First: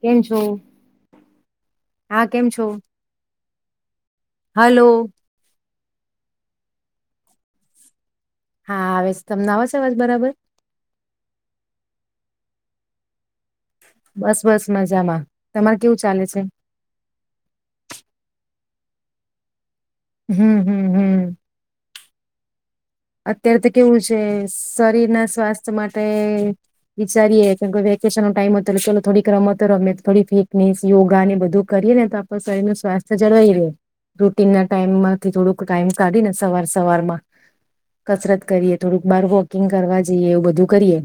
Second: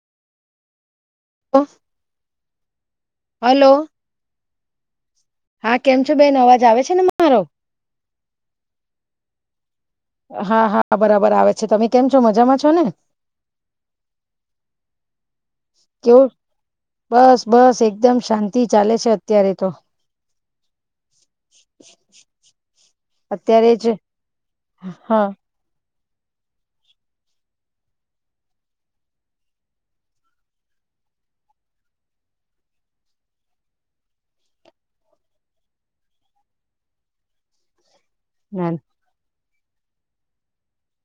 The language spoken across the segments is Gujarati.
કેમ છો ઓફ હા કેમ છો હલો હલો હા કેમ છો બેન અવાજ આવે છે ને મારો હા આવે તમને હ હા હા બરાબર આવે છે તમે કેમ છો મજામાં છો ને બસ બસ મજામાં તમારે કેવું ચાલે કેવ છે? બસ બસ એકદમ શાંત થી ચાલે છે અત્યારે તો હમ હમ હમ [inaudible] અત્યારે તો કેવું છે હા શરીરના સ્વાસ્થ્ય માટે આપ વિચારીએ કે વેકેશન નો ટાઈમ હતો ચાલ થોડીક રમતો રમે થોડી ફિટનેસ યોગા બધું કરીએ ને તો આપ શરીર ન સ્વાસ્થ્ય જળવાઈ ર રૂટીન ના ટાઈમ માંથી થોડુંક ટાઈમ કાઢી ને સવાર સવારમાં કસરત ના કરીએ થોડુંક બાર હોો કિંગ કરવા જઈએ એવું બધું કરીએ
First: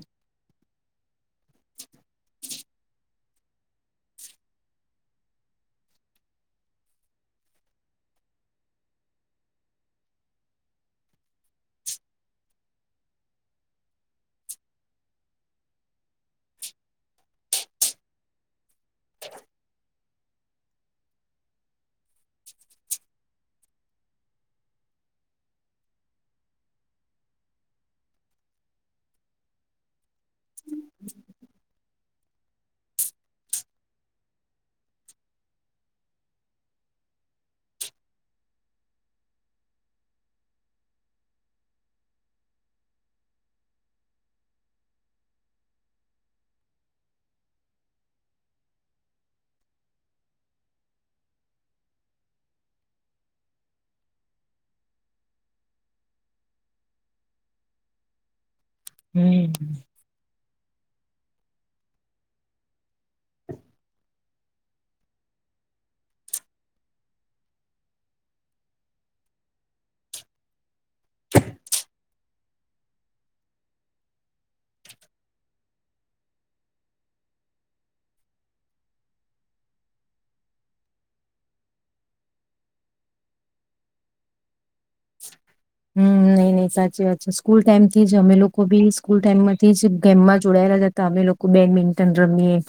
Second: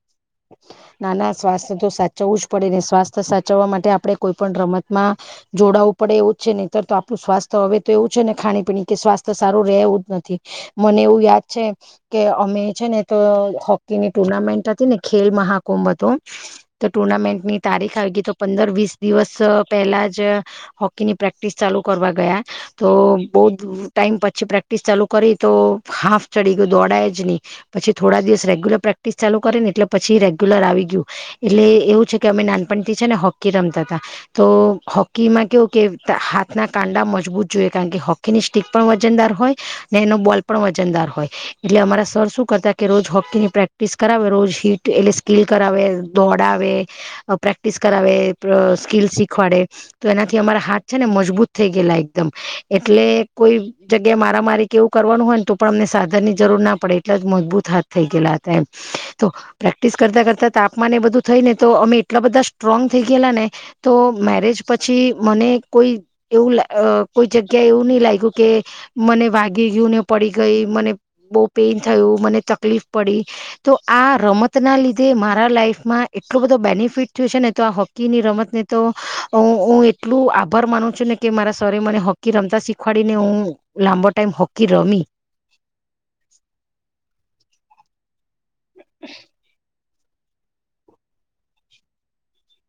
ના ના સ્વાસ્થ્ય તો સાચવું જ પડે ને સ્વાસ્થ્ય સાચવવા માટે આપડે કોઈ પણ રમતમાં જોડાવું પડે એવું જ છે નહીતર તો આપણું સ્વાસ્થ્ય હવે તો એવું છે ને ખાણી પીણી કે સ્વાસ્થ્ય સારું રહેવું જ નથી મને એવું યાદ છે કે અમે છે ને તો હોકીની ટુર્નામેન્ટ હતી ને ખેલ મહાકુંભ હતો તો ટુર્નામેન્ટની તારીખ આવી ગઈ તો પંદર વીસ દિવસ પહેલા જ હોકીની પ્રેક્ટિસ ચાલુ કરવા ગયા તો બહુ જ ટાઈમ પછી પ્રેક્ટિસ ચાલુ કરી તો હાફ ચડી ગયું દોડાય જ નહીં પછી થોડા દિવસ રેગ્યુલર પ્રેક્ટિસ ચાલુ કરીે ને એટલે પછી રેગ્યુલર આવી ગયું એટલે એવું છે કે અમે નાનપણથી છે ને હોકી રમતા હતા તો હોકીમાં કેવું કે હાથના કાંડા મજબૂત જોઈએ કારણ કે હોકીની સ્ટીક પણ વજનદાર હોય ને એનો બોલ પણ વજનદાર હોય એટલે અમારા સર શું કરતા કે રોજ હોકીની પ્રેક્ટિસ કરાવે રોજ હીટ એટલે સ્કીિલ કરાવે દોડાવે પ્રેક્ટિસ કરાવે સ્કીિલ શીખવાડે તો એનાથી અમારા હાથ છે ને મજબૂત થઈ ગયેલા એકદમ એટલે કોઈ જગ્યા મારા મારી કે એવું કરવાનું હોય ને તો પણ અમને સાધનની જરૂર ના પડે એટલા જ મજબૂત હાથ થઈ ગયલાા તો હમ પ્રેક્ટિસ કરતા કરતા તાપમાન એ બધું થઈ ને તો અમે એટલા બધા સ્ટ્રોંગ થઈ ગયેલા ને તો મેરેજ પછી મને કોઈ એવું કોઈ જગ્યા એવું નહી લાગ્યું કે મને વાગી ગયુંને પડી ગઈ મને બહુ પેઇન થયું મને તકલીફ પડી તો આ રમત રમત ના લીધે મારા લાઈફમાં એટલો બધો બેનિફિટ થયયો છે ને તો આ હોકીની રમતને તો હું એટલું આભાર માનું છું ને કે મારા સ્વરે મને હોકી રમતા શીખવાડીને હું લાંબો ટાઈમ હોકી રમી હમ નઈ નઈ સાચી વાત છે સ્કૂલ ટાઈમથી જ અમે લોકો કો બી સ્કૂલ ટાઈમ માંથી જ કેમ્પમાં જોડાયેલા જતા અમે લોકો બેડમિન્ટન રમીએ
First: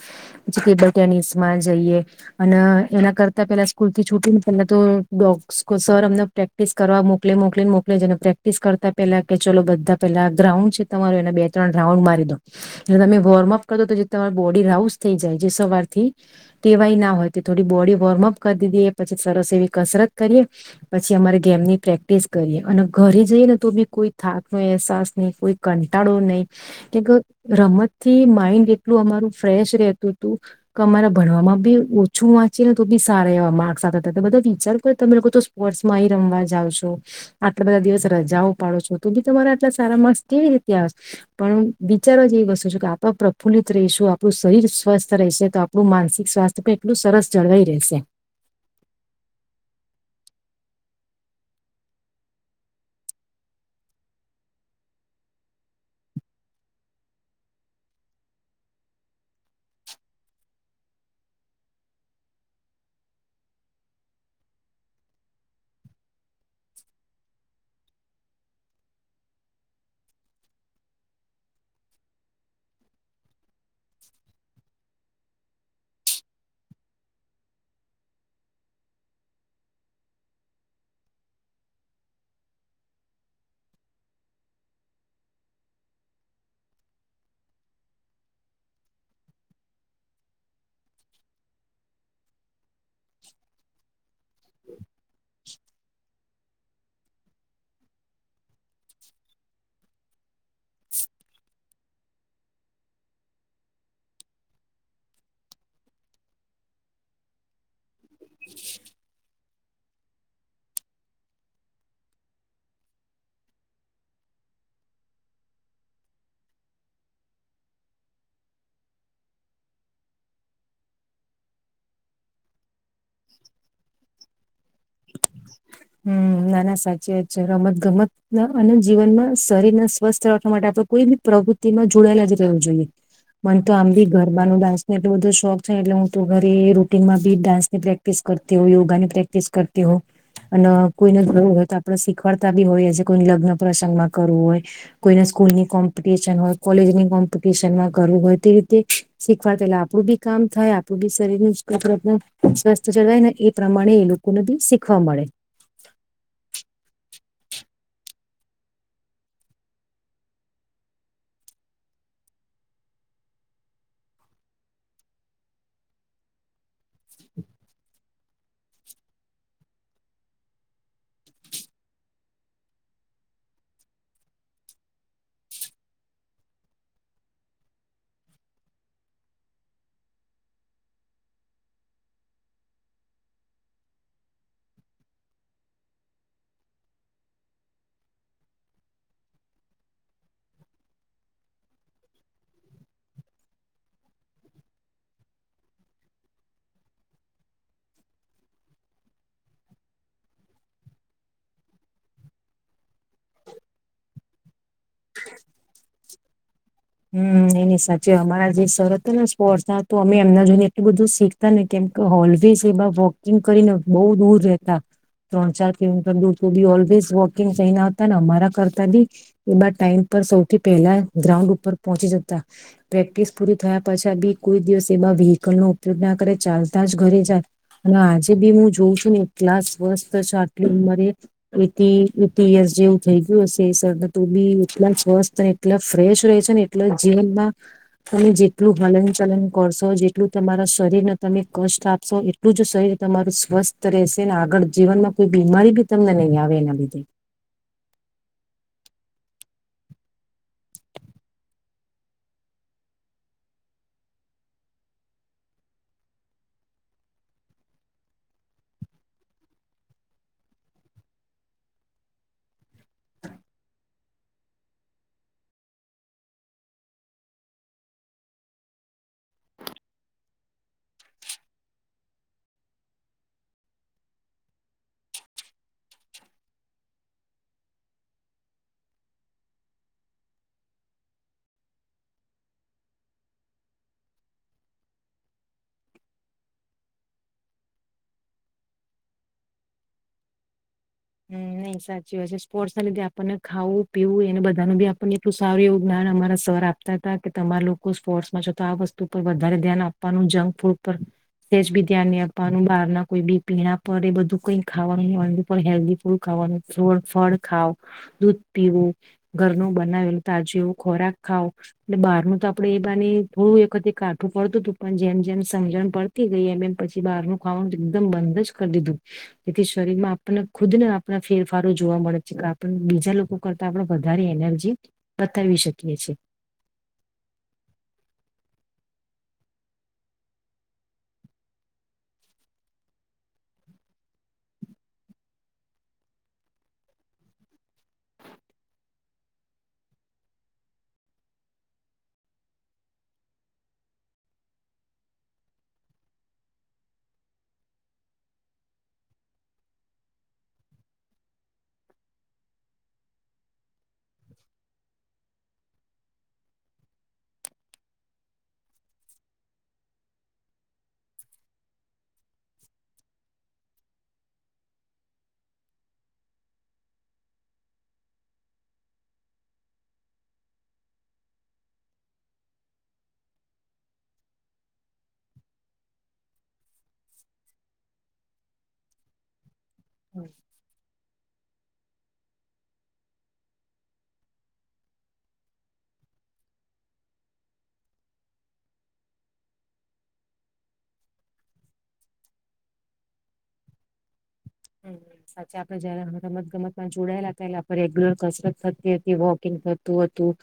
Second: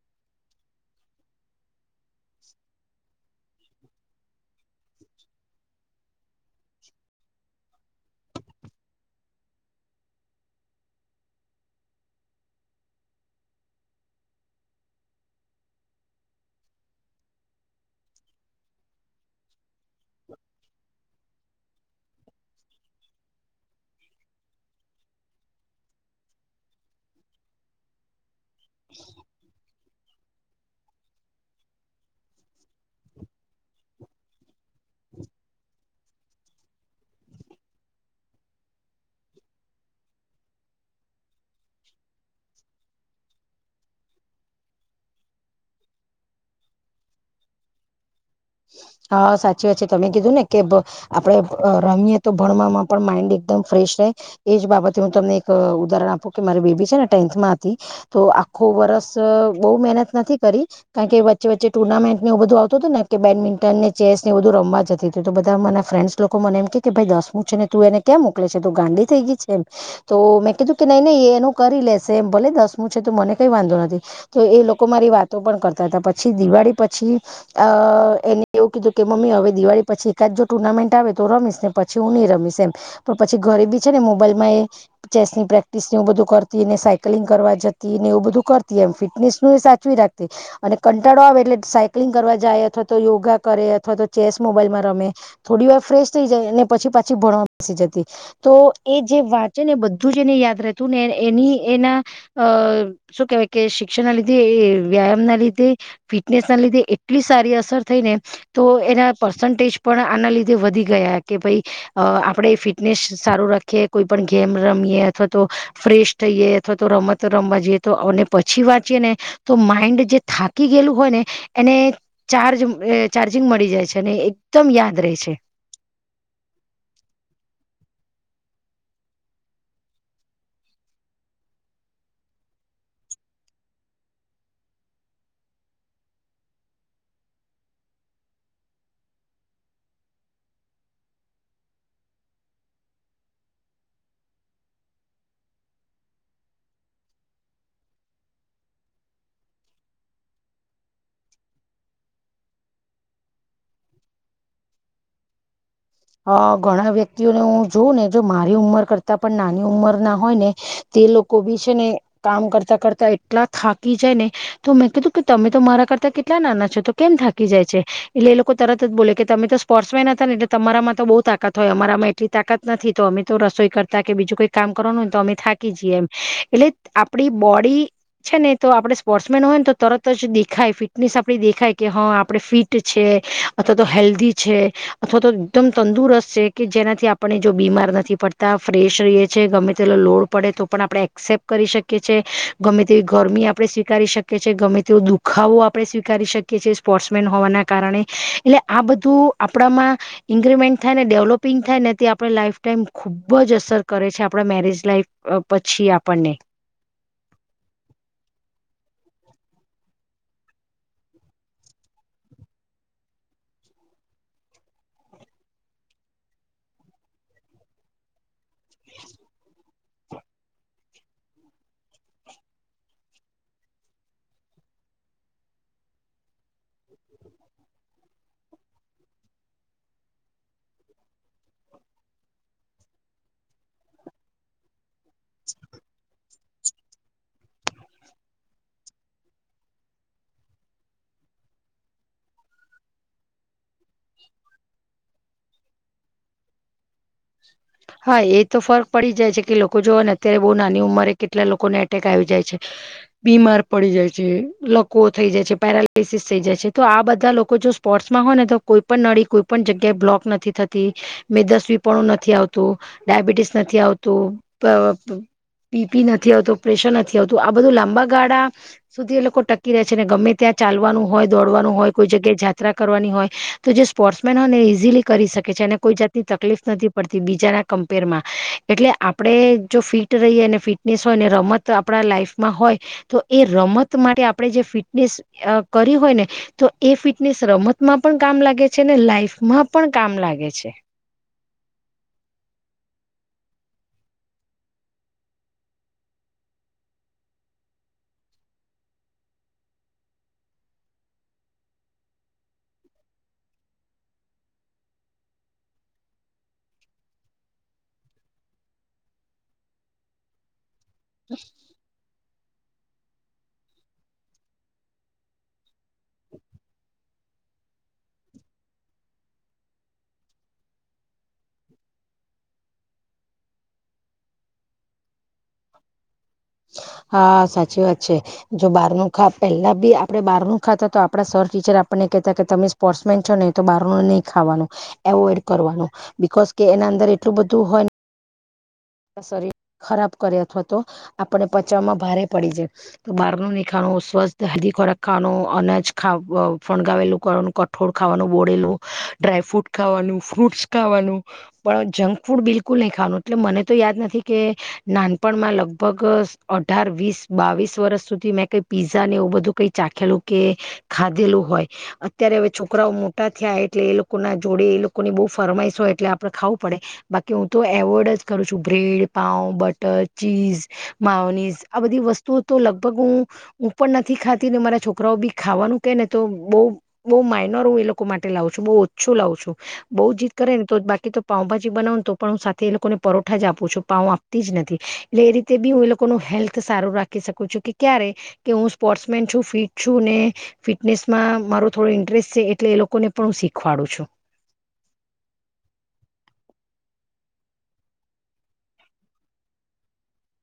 પછી ટેબલ ટેનિસ માં જઈએ અને એના કરતા પેલા સ્કૂલ થી છૂટી ને પેલા તો ડોગસ સર અમને પ્રેક્ટિસ કરવા મોક મો મોકલીને મોકલીને પ્રેક્ટિસ કરતા પેલા કે ચલો બધા પેલા ગ્રાઉન્ડ છે તમારો એને બે ત્રણ રાઉન્ડ મારી દો તમે વોર્મઅપ કરી દો તો જે તમા બોડી રાઉસ થઈ જાય જે સવારથી વાય ના હોય તે થોડી બોડી વોર્મઅપ કરી દઈએ પછી સરસ એવી કસરત કરીએ પછી અમારે ગેમની પ્રેક કરીએ અને ઘરે જઈએ ને તો બી કોઈ થાક ન અહેસાસ નહી કોઈ કંટાળો નહીિ કે રમત થી માઇન્ડ એટલું અમારું ફ્રેશ રહે તો તું તમામારા ભણવામાં બી ઓછું વાંચી ને તો બી સારા એવા માર્ક્સ આવતા હતા બધા વિચાર કર તમે લોકો તો સ્પોર્ટ્સમાં રમવા જાાવ છો આટલા બધા દિવસ રજાઓ પાડો છો તો બી તમારા આટલા સારા માણસ કેવી રીતે આવશે પણ બિચારો જ એવી વસ્તુ છ કે આપ પ્રફુલ્લિત રહીશું આપણું શરીર સ્વસ્થ રહેશે તો આપણું માનસિક સ્વાસ્થ્ય પણ એટલું સરસ જળવાઈ રહેશે હા સાચી વાત છે તમે કીધું ને કે આપડે રમીએ તો ભણવામાં પણ માઇન્ડ એકદમ ફ્રેશ રહે એજ બાબતે હું તમને એક ઉદાહરણ આપું કે મારી બેબી છે ને ટેન્થમાંથી તો આખો વર્ષ બહુ મહેનત નથી કરી કારણ કે વચ્ચે વચ્ચે ટુર્નામેન્ટને એવું બધું આવતું હતું ને કે બેડમિન્ટન ને ચેસ ને એ બધું રમવા જતી હતીું તો બધા મના ફ્રેન્ડ્સ લોકો મને એમ કે કે ભાઈ દસમું છે ને તું એને ક્યાં મોકલે છે તો ગાંડી થઈ ગઈ છે એમ તો મેં કીધું કે નહી નહી એનું કરી લેશે એમ ભલે દસમું છે તો મને કંઈ વાંધો નથી તો એ લોકો મારી વાતો પણ કરતા હતા પછી દિવાળી પછી અ એને એવું કીધું કે મમ્મી હવે દિવાળી પછી એકાદ જો ટુર્નામેન્ટ આવે તો રમી ને પછી હું નહીં રમીશ એમ પણ પછી ઘરે બી છે ને મોબાઈલમાં એ ચેસ ની પ્રેક્ટિસ ને એવું બધું કરતી ને સાયક્લિંગ કરવા જતી ને એવું બધું કરતી એમ ફિટનેસ નું એ સાચવી રાખતી અને કંટાળો આવે એટલે સાયકલિંગ કરવા જાય અથવા તો યોગા કરે અથવા તો ચેસ મોબાઈલમાં રમે થોડી વાર ફ્રેશ થ જાય પછી પાછી ભણવા બેસી જતી તો એ જે વાતચ છે ને બધું જ એને યાદ ર છું એની એના શું કેવાય કે શિક્ષણ ના લીધે વ્યાયામ ના લીધે ફિટનેસ ના લીધે એટલી સારી અસર થઈને તો એના પર્સન્ટેજ પણ આના લીધે વધી ગયા કે ભાઈ આપણે ફિટનેસ સારું રાખીએ કોઈ પણ ગેમ રમીએ અથવા તો ફ્રેશ થઈએ અથવા તો રમતો રમવા જઈએ તો પછી વાંચીએ ને તો માઈન્ડ જે થાકી ગયેલું હોય ને એને ચાર્જ એ ચાર્જિંગ મળી જાય છે ને એકદમ યાદ રહે છે હમ નાના સાચી જ છે રમત ગમત અને જીવન માં શરીરને સ્વસ્થ રાખવા માટે આપડે કોઈ બી પ્રવૃતિ ન જોડાયેલા જ રહેવું જોઈએ મને તો આમ બી ઘરમાં ન ડાન્સ નો એટલો બધો શોખ છે એટલે હું તો ઘરે રૂટીનમાં બી ડાન્સની પ્રેક્ટિસ કરતી હો યોગાની પ્રેક્ટિસ કરતી હો. અને કોઈને જવું હોય તો આપડ શીખવાડતા બી હોઈએએ કોઈને લગ્ન પ્રસંગ માં કરવું હોય કોઈને સ્કૂલ ની કોમ્પિટિશન હોય કોલેજની કોમ્પિટિશન માં કરવું હોય તે રીતે શીખવાડતાલે આપણું બી કામ થાય આપડું બી શરીર સ્વસ્થ જળવાય ને એ પ્રમાણે એ લોકોને બી શીખ ખવા મળે. હ ઘણા વ્યક્તિઓને હું જોઉં ને જો મારી ઉંમર કરતાં પણ નાની ઉંમર ના હોય ને તે લોકો બી છે ને કામ કરતા કરતા એટલા થાકી જાય ને તો મેં કીધું કે તમે તો મારા કરતા કેટલા નાના છો તો કેમ થાકી જાય છે એટલે એ લોકો તરત જ બોલે કે તમે તો સ્પોર્ટ્સમેન હતા ને એ તમારામાં તો બહુ તાકાત હોય અમારામાં એટલી તાકાત નથી તો અમે તો રસોઈ કરતા કે બીજું કોઈ કામ કરવાનું હોય તો અમે થાકી જઈએ એમ એટલે આપણી બોડી છે ને તો આપણે સ્પોર્ટ્સમેન હોય ને તો તરત જ દેખાય ફિટનેસ આપણી દેખાય કે હા આપણે ફિટ છે અથવા તો હેલ્ધી છે અથવા તો એકદમ તંદુરસ્ત છે કે જેનાથી આપણે જો બીમાર નથી પડતા ફ્રેશ રહીએ છીએ ગમે તેલો લોડ પડે તો પણ આપણે એક્સેપ્ટ કરી શકીએ છીએ ગમે તેવી ગરમી આપણે સ્વીકારી શકીએ છીએ ગમે તેવો દુખાવો આપણે સ્વીકારી શકીએ છએ સ્પોર્ટ્સમેન હોવાના કારણે એટલે આ બધું આપણામાં ઈન્ક્રીમેન્ટ થાય ને ડેવલોપિંગ થાય ને તે આપણે લાઈફ ટાઈમ ખૂબ જ અસર કરે છે આપણા મેરેજ લાાઈફ પછી આપણને હમ એ ન સાચ અમારા જે સર હતાને સ્પોર્ટ્ ના તો અમે એમના જોઈને એટલું બધું શીખતા ને કેમ ઓલવેઝ એ વોકિંગ કરીને બહુ દૂર રહેતા ત્રણ ચાર કિલોમીટર દૂર બી ઓલવેઝ વોકિંગ થઈને આવતા ને અમારા કરતા બી એ ટાઈમ પર સૌથી પહેલા ગ્રાઉન્ડ ઉપર પહોંચી જતા પ્રેક્ટિસ પૂરી થયા પછા બી કોઈ દિવસ એ વ્હકલ નો ઉપયોગ ના કરે ચાલતા જ ઘરે જાય અને આજે બી હું જોઉં છું ને એટલા સ્વસ્થ આટલી ઉંમરેસ જેવું થઈ ગયું હશે સર તો બી એટલા વસ્તને એટલા ફ્રેશ ર છે ને એટલે જેલમાં તમે જેટલું હલન ચલન કરશો જેટલું તમારા શરીરને તમે કષ્ટ આપશો એટલું જ શરીર તમારું સ્વસ્થ રહેશે ને આગળ જીવનમાં કોઈ બીમારી બી તમને નહીં આવે એના લીધે. હા એ તો ફર્ક પડી જાય છે કે લોકો જો હોય ને અત્યારે બહુ નાની ઉંમરે કેટલા લોકોને એટેક આવી જાય છે બીમાર પડી જાય છે, લકવો એક થઈ જાય છે પેરાલાિસિસ થઈ જાય છે તો આ બધા લોકો જો સ્પોર્ટ્સમાં હોય ને તો કોઈ પણ નળી કોઈ પણ જગ્યાએ બ્લોક નથી થતી મેદસ્વી પણણું નથી આવતું ડાયાબિટીસ નથી આવતું પીપી નથી આવતું પ્રેશર નથી આવતું આ બધું લાંબા ગાળા સુધી એ લોકો ટકી રહે છે ને ગમે ત્યાં ચાલવાનું હોય દોડવાનું હોય કોઈ જગ્યાએ જાયાત્રા કરવાની હોય તો જે સ્પોર્ટ્સમેન હોય ને ઈઝીલી કરી શકે છે અને કોઈ જાતની તકલીફ નથી પડતી બીજાના કમ્પેરમાં એટલે આપણે જો ફિટ રહીએ ફિટનેસ હોય ને રમત આપણા લાઈફમાં હોય તો એ રમત માટે આપણે જે ફિટનેસ કરી હોય ને તો એ ફિટનેસ રમતમાં પણ કામ લાગે છે ને લાઈફમાં પણ કામ લાગે છે. નહ સાચી હોય છે સ્પોર્ટ્સ ના લીધે આપણને ખાવું પીવું એને બધાનું બી આપણને એટલું સારું એવું જ્ઞાન અમારા સર આપતા હતા કે તમારા લોકો સ્પોર્ટ્સમાં છેો તો આ વસ્તુ પર વધારે ધ્યાન આપવાનું જંક ફૂડ પર તેજ બી ધ્યાન નહી આપવાનું બહાર ના કોઈ બી પીણા પર એ બધું કઈ ખાવાનું નું પણ હેલ્ ફૂલું ખાવાનું ફળ ખાવ દૂધ પીવું ઘરનું બનાવેલું તાજું ખોરાક ખાવ બહાર ન તો આપણે એ બાર ને થોડું વખતતે કાઠું પડતું હતું પણ જેમ જેમ સમજણ પડતી ગઈ એમ એમ પછી બહારનું ખાવાનું એકદમ બંધ જ કરી દીધું જેથી શરીરમાં આપણને ખુદને આપણા ફેરફારો જોવા મળે છે કે આપ બીજા લોકો કરતાં આપણે વધારે એનર્જી બતાવી શકીએ છી. હા સાચી વાત છે જો બહાર ન ખા પેલા બી આપડે બહાર ન ખાતા તો આપડા સર ટીચર આપને કેહતા કે તમે સ્પોર્ટ્સ મેન છો નહી તો બહાર નુ નહી ખાવાનું એવોઈડ કરવાનું બીકોોઝ કે એના અંદર એટલું બધું હોય. શરીર ખરાબ કરે અથવા તો આપણે પચાવવામાં ભારે પડી જાય તો બહાર નુ નહી ખાવા સ્વસ્થ હેલ્દી ખોરાક ખાવાનો અનાજ ખ ફણગાવેલું ખનું કઠોળ ખાવાનું બોળેલું ડ્રાયફ્રૂટ ખાવાનું ફ્રૂટસ ખાવાનું પણ જંક ફૂડ બિલકુલ નહી ખાવાનું એટલે મને તો યાદ નથી કે નાનપણમાં લગભગ અઢાર વીસ બાવીસ વર્ષ સુધી મેં કઈ પીઝા ને એવું બધું કઈ ચાખેલું કે ખાધેલું હોય અત્યારે હવે છોકરાઓ મોટા થયા એટલે એ લોકોના જોડે એ લોકોની બહુ ફરમાઈશ હોય એટલે આપડે ખાવું પડે બાકી હું તો એવોર્ડ જ કરું છું બ્રેડ પાઉ બટર, ચીઝ, માવનીઝ આ બધી વસ્તુઓ તો લગભગ હું હું પણ નથી ખાતી ને મારા છોકરાઓ બી ખાવાનું કે ને તો બહુ બહુ માઇનોર હું એ લોકો માટે લાવું છું બહુ ઓછું લાવું છું. બઉ જીત કરે ને તો બાકી તો પાઉભાજી બનાવનું તો પણ હું સાથે એ લોકોને પરોઠા જ આપું છું પાઉ આપતી જ નથી એટલે એ રીતે બી હું એ લોકોનું હેલ્થ સારું રાખી શકું છું કે ક્યારે કે હું સ્પોર્ટસ મેન છું ફિટ છું ને ફિટનેસમાં મારો થોડો ઇન્ટરેસ્ટ છે એટલે એ લોકોને પણ હું શીખવાડું છું. સાચ આપડે જયારે રમત ગમતમાં જોડાયેલા હતા એ આપણે રેગ્યુલર કસરત થતી હતી વોકિંગ કરતું હતું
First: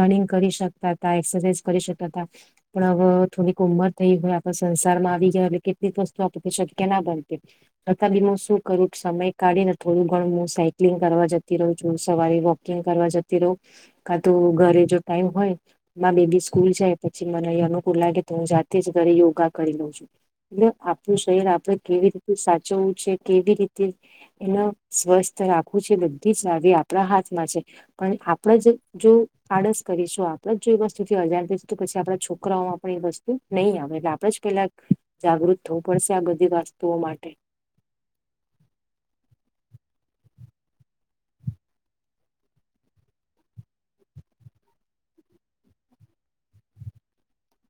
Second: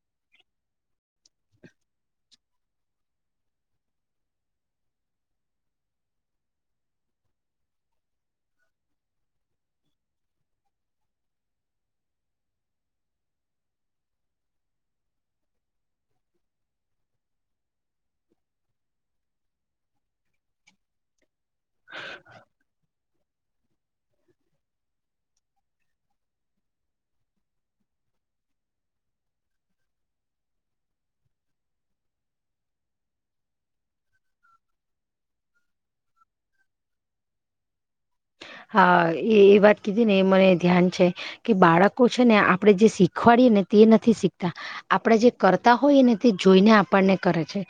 રનિંગ કરી શકતા હતા એક્સરસાઇઝ કરી શકતા હતા પણ હવે થોડીક ઉંમર થઈ હોય આપ સંસારમાં આવી ગયા એટ કેટલીક વસ્તુ આપ શક્ય ના બનતી. તથા બી શું કરું સમય કાઢી ને થોડું ઘણ હું સાયકલિંગ કરવા જતી રહું છું સવારે વોકિંગ કરવા જતી રહું કા તો ઘરે જો ટાઈમ હોય બેબી સ્કૂલ જાય પછી મને અનુકૂળ લાગે તો હું જાતે જ ઘરે યોગા કરી લઉં છું એલે આપણું શરીર તો કેવી રીતે સાચ કેવી રીતે એ સ્વસ્થ રાખવું છે બધી જ આવી આપણા હાથમાં છે પણ આપણે જ જો આડસ કરીશું આપણે જો એ વસ્તુથી અજાણ થશું તો પછી આપણા છોકરાઓમાં પણ એ વસ્તુ નહીં આવે એટલે આપણે જ પેલા જાગૃત થવું પડશે આ બધી વસ્તુઓ માટે હા એ એ વાત કીધી ને એ મને ધ્યાન છે કે બાળકો છે ને આપણે જે શીખવાડીએ ને તે નથી શીખતા આપણેે જે કરતા હોઈએ ને તે જોઈને આપણને કરે છે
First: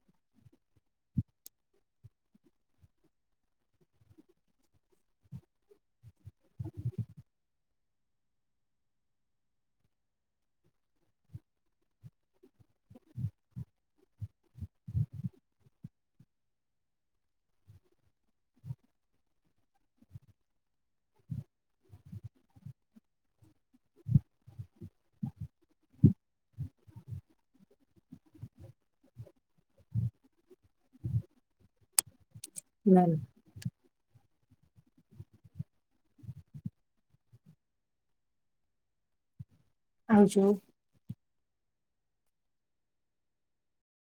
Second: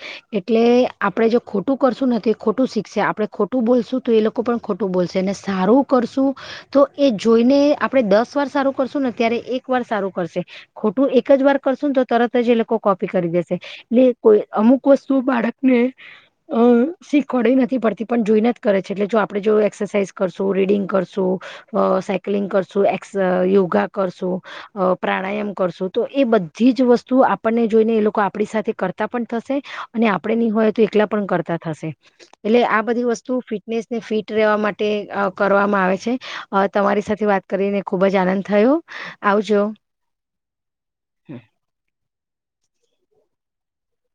એટલે આપણે જે ખોટું કરશું નથી એ ખોટું શીખશે આપડણે ખોટું બોલશું તો એ લોકો પણ ખોટું બોલશે. સારું કરશું તો એ જોઈને આપડે દસ વાર સારું કરશું ને ત્યારે એક વાર સારું કરશે ખોટું એક જ વાર કરશું ને તો તરત જ એ લોકો કોપી કરી દેશે એટલે કોઈ અમુક વસ્તુ બાળકને અ શીખવાડ નથી પડતી પણ જોઈને જ કરે છે એટલે જો આપણેે જો એક્સરસાઇઝ કરશું રીડિંગ કરશું સાયક્લિંગ કરશું એ યોગા કરશું પ્રાણાયામ કરશું તો એ બધી જ વસ્તુ આપણને જોઈને એ લોકો આપણી સાથે કરતા પણ થશે અને આપડે નહી હોય તો એકલા પણ કરતા થશે. એટલે આ બધી ના, વસ્તુ ફિટનેસ ને ફીટ રહેવા માટે તે કરવામાં આવે છે તમારી સાથે વાત કરીને ખૂબ જ આનંદ થયો આવજો. આવજો.